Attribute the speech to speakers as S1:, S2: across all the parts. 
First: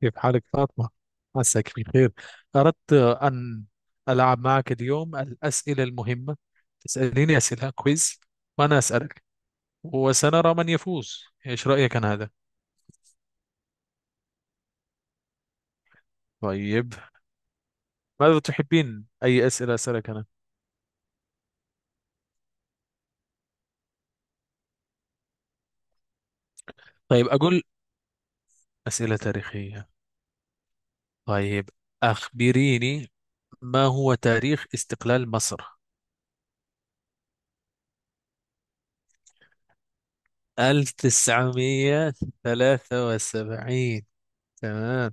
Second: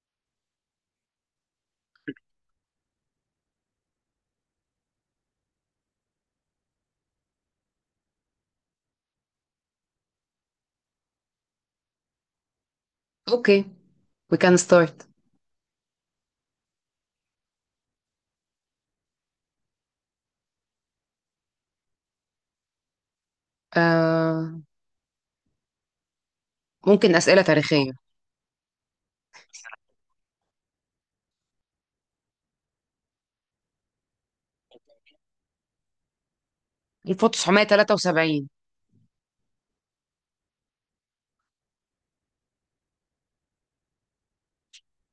S1: كيف حالك فاطمة؟ عساك بخير. أردت أن ألعب معك اليوم الأسئلة المهمة، تسأليني أسئلة كويز وأنا أسألك، وسنرى من يفوز. إيش رأيك عن هذا؟
S2: اوكي. وي كان ستارت.
S1: طيب، ماذا تحبين؟ أي أسئلة أسألك أنا؟
S2: ممكن
S1: طيب،
S2: أسئلة
S1: أقول
S2: تاريخية.
S1: أسئلة تاريخية. طيب، أخبريني، ما هو تاريخ استقلال مصر؟
S2: 1973.
S1: 1973؟ تمام،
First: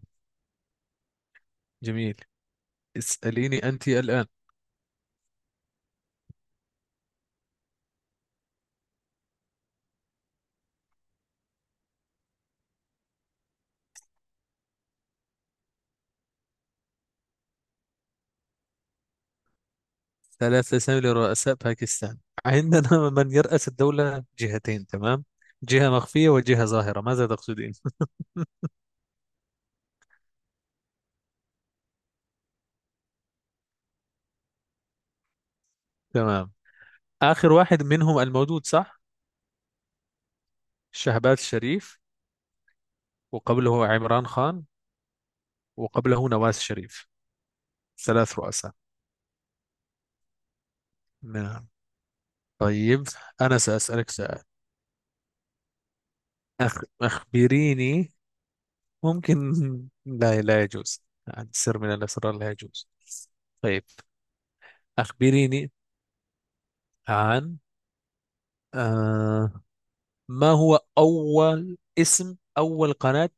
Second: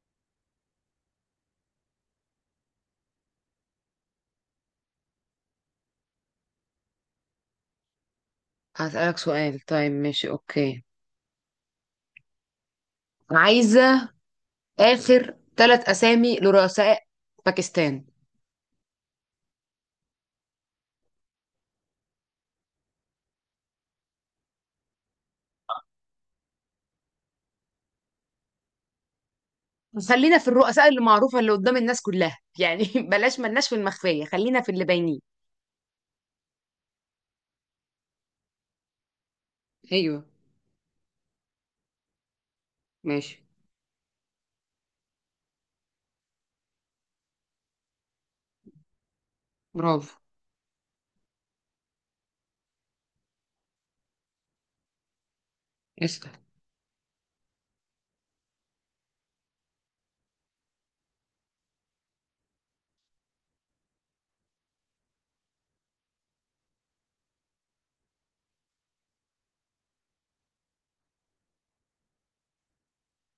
S1: جميل. اسأليني أنت الآن.
S2: هسألك سؤال. طيب، ماشي، اوكي. عايزة آخر ثلاث أسامي لرؤساء باكستان.
S1: ثلاث أسامي لرؤساء باكستان؟ عندنا من يرأس الدولة جهتين. تمام، جهة مخفية وجهة ظاهرة. ماذا تقصدين؟
S2: خلينا في الرؤساء اللي معروفة اللي قدام الناس كلها يعني بلاش ملناش في المخفية، خلينا في اللي باينين.
S1: تمام، آخر واحد منهم الموجود، صح؟
S2: ايوه.
S1: شهباز شريف،
S2: ماشي.
S1: وقبله عمران خان، وقبله نواز شريف. ثلاث رؤساء.
S2: برافو.
S1: نعم، طيب. أنا سأسألك سؤال.
S2: اسأل.
S1: أخبريني، ممكن؟ لا، لا يجوز عن سر من الأسرار، لا يجوز. طيب، أخبريني عن، آه... ما هو أول قناة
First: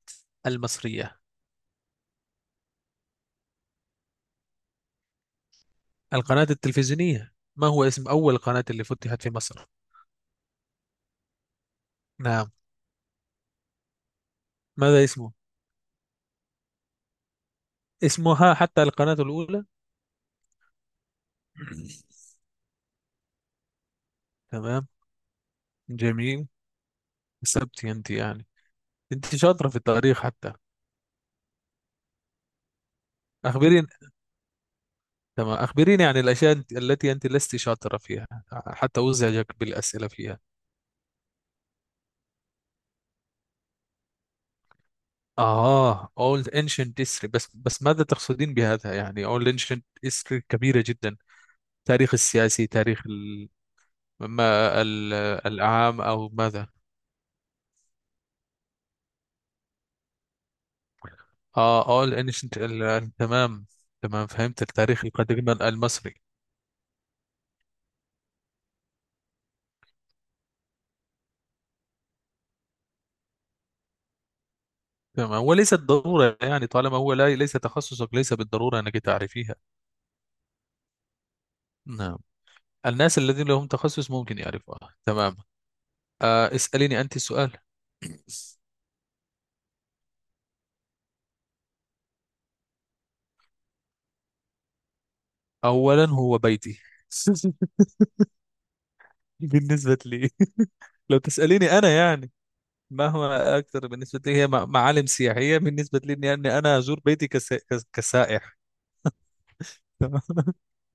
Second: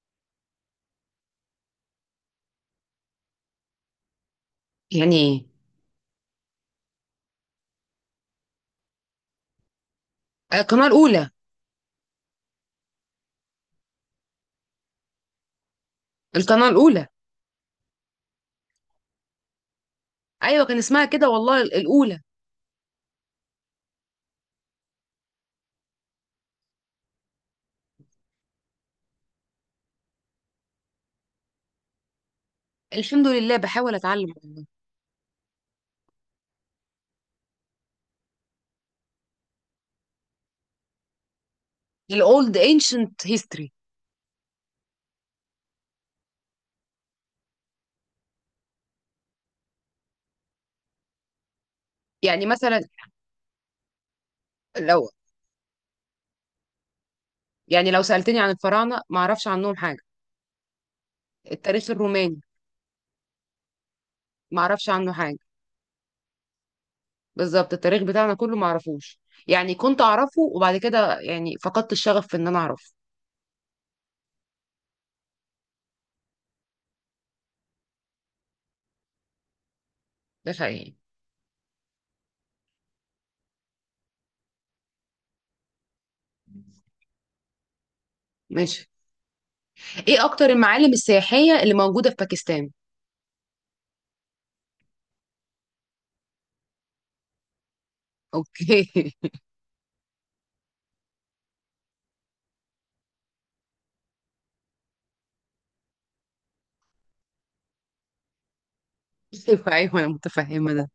S1: المصرية،
S2: يعني ايه؟
S1: القناة التلفزيونية؟ ما هو اسم أول قناة اللي فتحت في مصر؟
S2: آه، القناة الأولى.
S1: نعم. ماذا اسمه؟
S2: القناة الأولى.
S1: اسمها حتى القناة الأولى.
S2: أيوة، كان اسمها كده والله الأولى.
S1: تمام، جميل. كسبت أنت يعني، أنت شاطرة في التاريخ حتى.
S2: الحمد لله،
S1: أخبريني.
S2: بحاول أتعلم والله.
S1: تمام، أخبريني عن الأشياء التي أنت لست شاطرة فيها، حتى أزعجك بالأسئلة فيها.
S2: الأولد ancient history.
S1: Old Ancient History. بس، ماذا تقصدين بهذا؟ يعني Old Ancient History كبيرة جدا. تاريخ
S2: يعني
S1: السياسي،
S2: مثلا
S1: ما
S2: لو
S1: ال... العام أو ماذا؟
S2: يعني لو سألتني عن الفراعنة ما اعرفش عنهم حاجة. التاريخ
S1: All
S2: الروماني
S1: ancient تمام، تمام،
S2: ما
S1: فهمت.
S2: اعرفش
S1: التاريخ
S2: عنه حاجة.
S1: القديم المصري.
S2: بالظبط، التاريخ بتاعنا كله ما اعرفوش. يعني كنت اعرفه وبعد كده يعني فقدت الشغف في ان انا اعرفه.
S1: تمام، وليست ضرورة يعني، طالما هو لا، ليس تخصصك، ليس بالضرورة أنك تعرفيها.
S2: ده حقيقي.
S1: نعم، الناس الذين لهم تخصص ممكن يعرفوها. تمام، اسأليني أنت السؤال.
S2: ماشي. ايه اكتر المعالم السياحية اللي موجودة في باكستان؟
S1: أولا، هو بيتي.
S2: اوكي
S1: بالنسبة لي، لو تسأليني أنا يعني، مهما اكتر بالنسبه لي هي معالم سياحيه، بالنسبه لي اني أني انا ازور بيتي كسائح.
S2: ايوه ايوه، انا
S1: تمام.
S2: متفهمة ده.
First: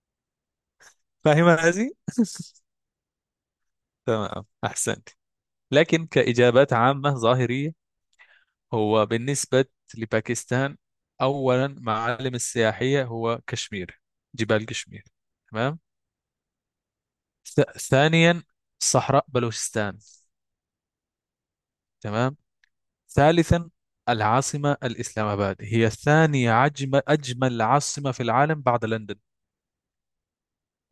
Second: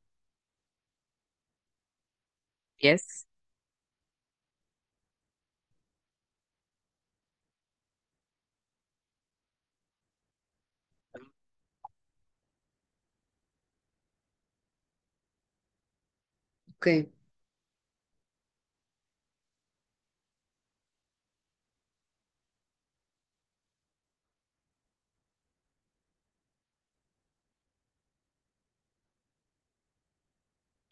S1: فاهمه هذه.
S2: يس.
S1: تمام، احسنت. لكن كاجابات عامه ظاهريه، هو بالنسبه لباكستان، اولا معالم السياحيه هو كشمير، جبال كشمير. تمام.
S2: اوكي.
S1: ثانيا، صحراء بلوچستان. تمام. ثالثا، العاصمه الاسلام اباد هي ثاني اجمل عاصمه في العالم بعد لندن.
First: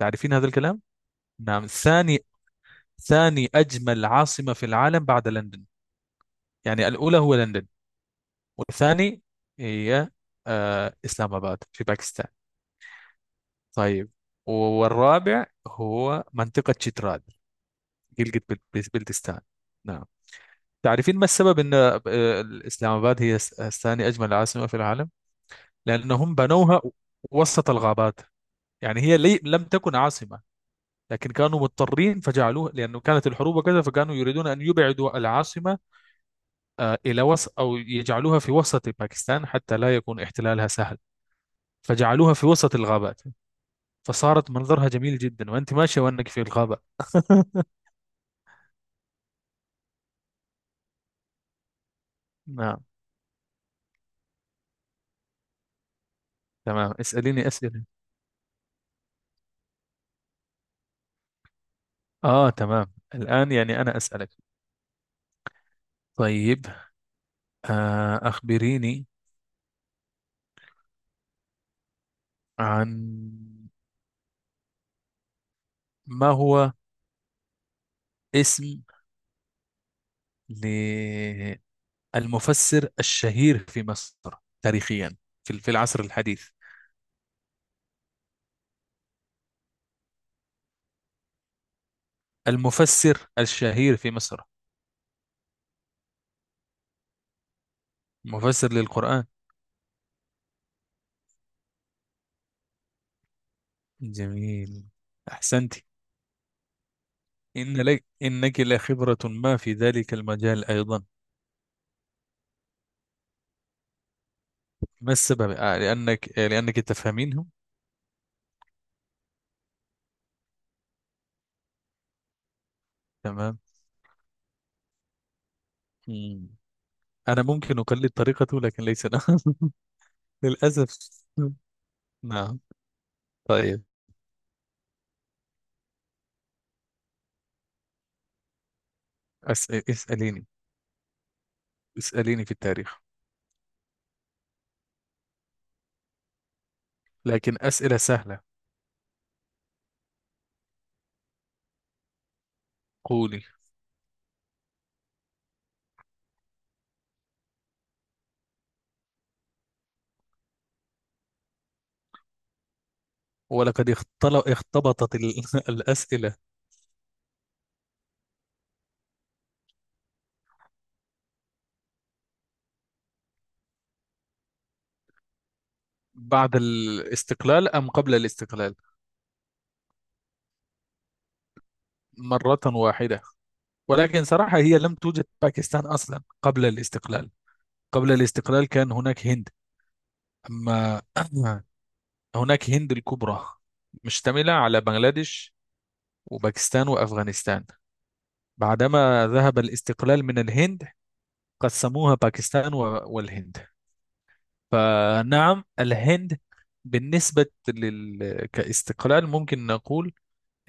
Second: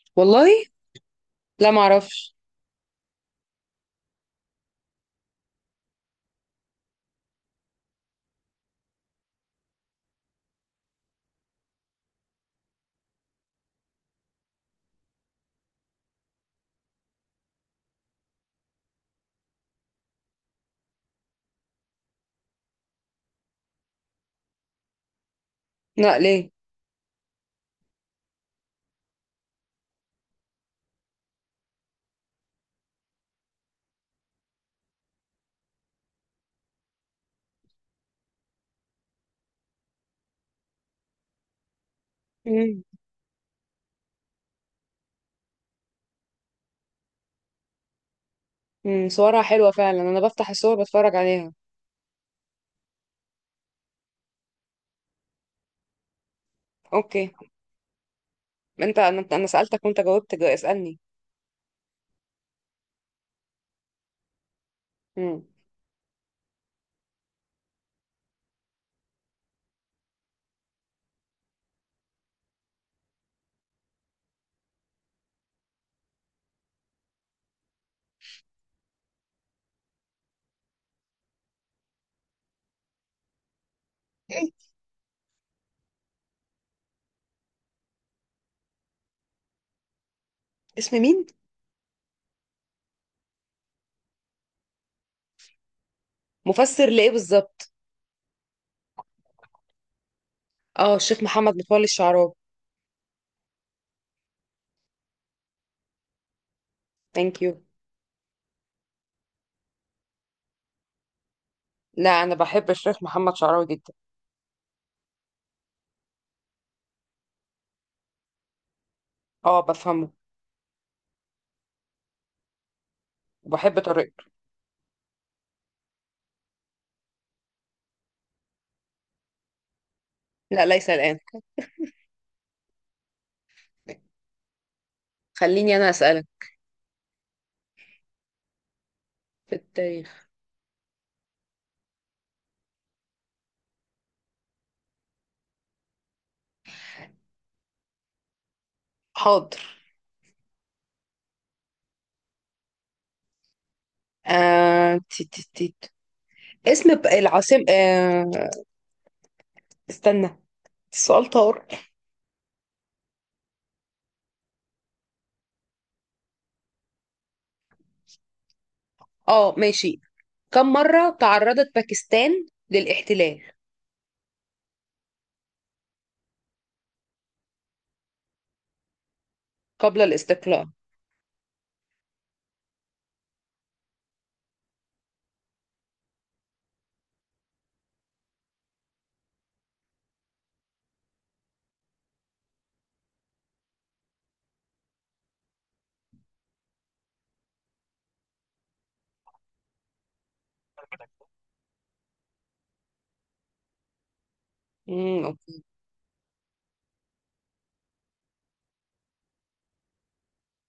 S1: تعرفين هذا
S2: والله؟
S1: الكلام؟ نعم،
S2: لا، ما
S1: ثاني
S2: اعرفش.
S1: ثاني أجمل عاصمة في العالم بعد لندن. يعني الأولى هو لندن، والثاني هي، إسلام آباد في باكستان. طيب، والرابع هو منطقة شتراد، گلگت بلتستان. نعم. تعرفين ما السبب أن إسلام آباد هي ثاني أجمل عاصمة في العالم؟
S2: لا،
S1: لأنهم
S2: ليه؟
S1: بنوها وسط الغابات. يعني هي لم تكن عاصمة، لكن كانوا مضطرين فجعلوها، لأنه كانت الحروب وكذا، فكانوا يريدون أن يبعدوا العاصمة إلى وسط، أو يجعلوها في وسط باكستان حتى لا يكون احتلالها سهل، فجعلوها في وسط
S2: مم.
S1: الغابات. فصارت منظرها جميل جدا وأنت ماشية، وأنك في الغابة.
S2: مم. صورها حلوة فعلا، انا بفتح الصور بتفرج عليها.
S1: نعم، تمام،
S2: اوكي.
S1: اسأليني أسئلة.
S2: انت انا سألتك وانت جاوبت، اسألني.
S1: تمام، الآن يعني أنا أسألك.
S2: مم.
S1: طيب، أخبريني عن، ما هو اسم للمفسر الشهير في مصر،
S2: إيه؟
S1: تاريخيا، في العصر الحديث؟
S2: اسم مين؟
S1: المفسر الشهير في مصر،
S2: مفسر لإيه بالظبط؟
S1: مفسر للقرآن.
S2: اه، الشيخ محمد متولي الشعراوي.
S1: جميل، أحسنت.
S2: ثانك يو.
S1: إن لك إنك لخبرة ما في ذلك المجال أيضا.
S2: لا، أنا بحب الشيخ محمد شعراوي جدا.
S1: ما السبب؟ لأنك تفهمينه.
S2: اه، بفهمه
S1: تمام.
S2: وبحب طريقته.
S1: مم. أنا ممكن أقلد طريقته، لكن ليس أنا.
S2: لا، ليس
S1: للأسف.
S2: الآن.
S1: نعم، طيب.
S2: خليني أنا أسألك في
S1: أس...
S2: التاريخ.
S1: اسأليني اسأليني في التاريخ، لكن أسئلة سهلة.
S2: حاضر.
S1: قولي.
S2: آه... تي تي تي. اسم العاصمة استنى، السؤال طار.
S1: ولقد اختبطت الأسئلة.
S2: اه، ماشي. كم مرة تعرضت باكستان للاحتلال؟
S1: بعد الاستقلال أم قبل الاستقلال؟
S2: قبل الاستقلال؟
S1: مرة واحدة، ولكن صراحة هي لم توجد باكستان أصلا قبل الاستقلال. قبل الاستقلال كان هناك هند. أما، هناك هند الكبرى، مشتملة على بنغلاديش وباكستان وأفغانستان. بعدما ذهب الاستقلال من الهند، قسموها باكستان والهند.
S2: اوكي.
S1: فنعم، الهند. بالنسبة كاستقلال، ممكن نقول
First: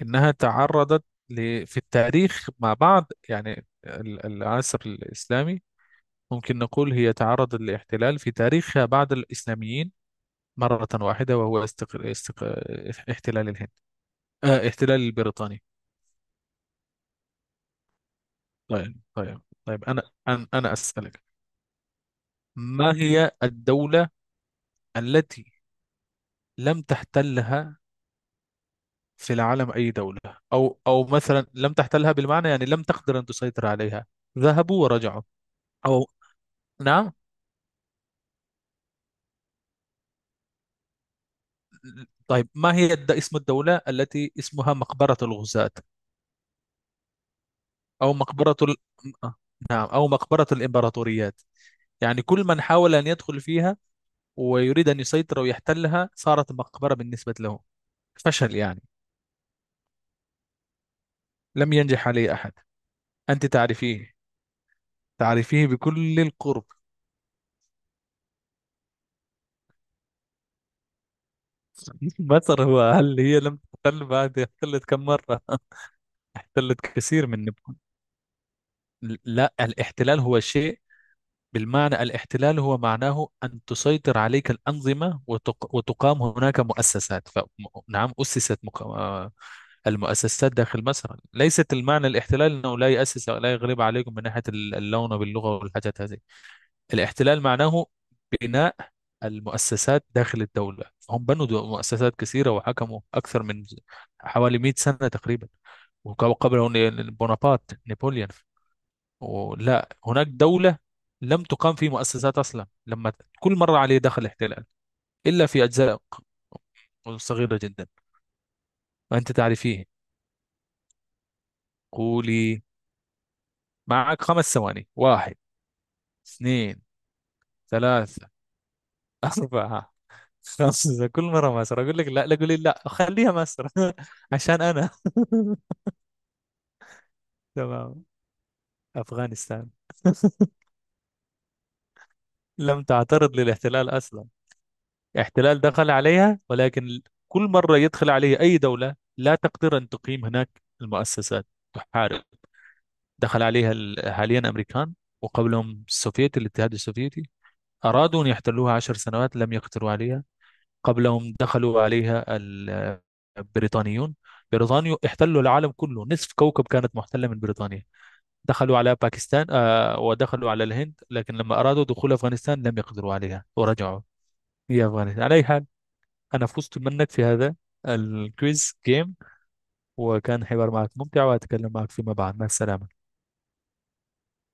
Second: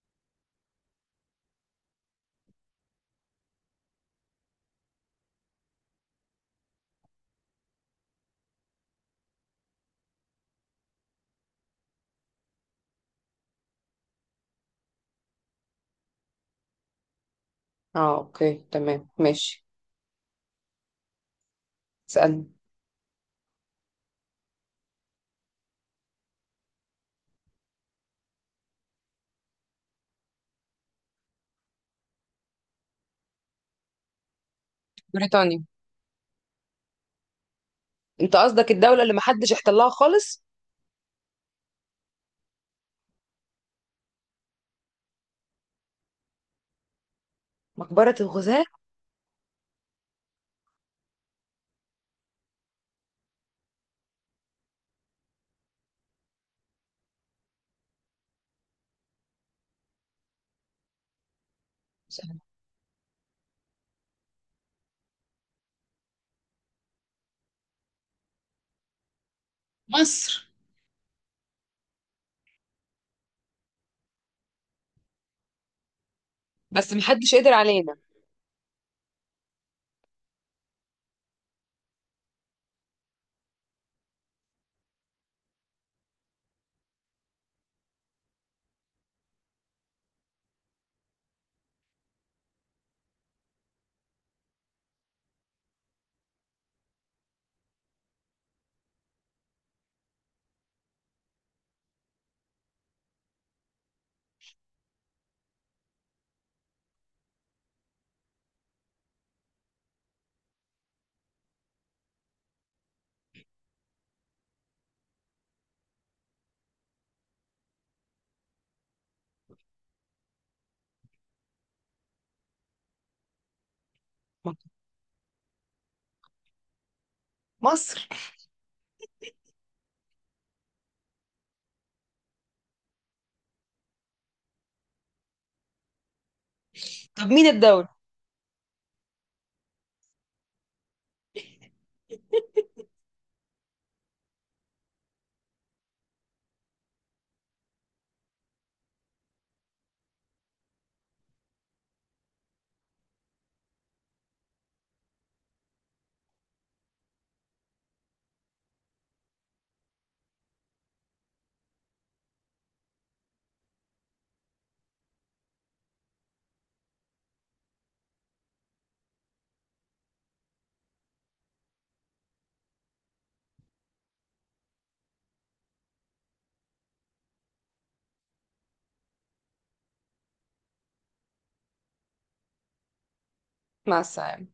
S1: إنها تعرضت في التاريخ مع بعض، يعني العصر الإسلامي، ممكن نقول هي تعرضت للاحتلال في تاريخها بعد الإسلاميين مرة واحدة، وهو احتلال الهند، احتلال البريطاني.
S2: اه، اوكي،
S1: طيب،
S2: تمام،
S1: طيب،
S2: ماشي.
S1: طيب. أنا أسألك.
S2: اسألني.
S1: ما هي الدولة التي لم تحتلها في العالم؟ أي دولة. أو مثلا لم تحتلها بالمعنى، يعني لم تقدر أن تسيطر عليها، ذهبوا ورجعوا.
S2: بريطانيا.
S1: أو، نعم.
S2: انت قصدك الدولة اللي محدش احتلها خالص؟
S1: طيب، ما هي اسم الدولة التي اسمها مقبرة الغزاة، أو
S2: مقبرة
S1: مقبرة
S2: الغزاة.
S1: ال... آه، نعم، أو مقبرة الإمبراطوريات؟ يعني كل من حاول أن يدخل فيها ويريد أن يسيطر ويحتلها، صارت مقبرة بالنسبة له، فشل يعني، لم ينجح عليه أحد. أنت تعرفيه، تعرفيه بكل القرب.
S2: مصر.
S1: مصر؟ هل هي لم تحتل؟ بعد احتلت كم مرة. احتلت
S2: بس
S1: كثير
S2: محدش
S1: من
S2: قدر
S1: نبوء.
S2: علينا.
S1: لا، الاحتلال هو شيء بالمعنى، الاحتلال هو معناه أن تسيطر عليك الأنظمة، وتقام هناك مؤسسات نعم، أسست مق... آه، المؤسسات داخل مصر. ليست المعنى الاحتلال أنه لا يؤسس أو لا يغلب عليكم من ناحية اللون، باللغة والحاجات هذه. الاحتلال معناه بناء المؤسسات داخل الدولة. هم بنوا مؤسسات كثيرة وحكموا أكثر من حوالي 100 سنة تقريبا. وقبل بونابرت نابليون، لا، هناك دولة لم تقام في مؤسسات أصلا، لما كل مرة عليه دخل احتلال إلا في أجزاء صغيرة جدا. وأنت تعرفيه. قولي. معك 5 ثواني. واحد، اثنين،
S2: مصر.
S1: ثلاثة، أربعة، خمسة. كل مرة مصر. أقول لك لا، لا، قولي لا، خليها مصر. عشان أنا.
S2: طب مين الدولة؟
S1: تمام. أفغانستان لم تعترض للاحتلال أصلا. احتلال دخل عليها، ولكن كل مرة يدخل عليها أي دولة لا تقدر أن تقيم هناك المؤسسات، تحارب. دخل عليها حاليا أمريكان، وقبلهم السوفيت، الاتحاد السوفيتي، أرادوا أن يحتلوها 10 سنوات لم يقدروا عليها. قبلهم دخلوا عليها البريطانيون. بريطانيا احتلوا العالم كله، نصف كوكب كانت محتلة من بريطانيا. دخلوا على باكستان، ودخلوا على الهند، لكن لما أرادوا دخول أفغانستان لم يقدروا عليها ورجعوا. هي أفغانستان على أي حال. أنا فزت منك في هذا الكويز جيم. وكان حوار معك ممتع، وأتكلم معك فيما بعد. مع السلامة.
S2: مع السلامة.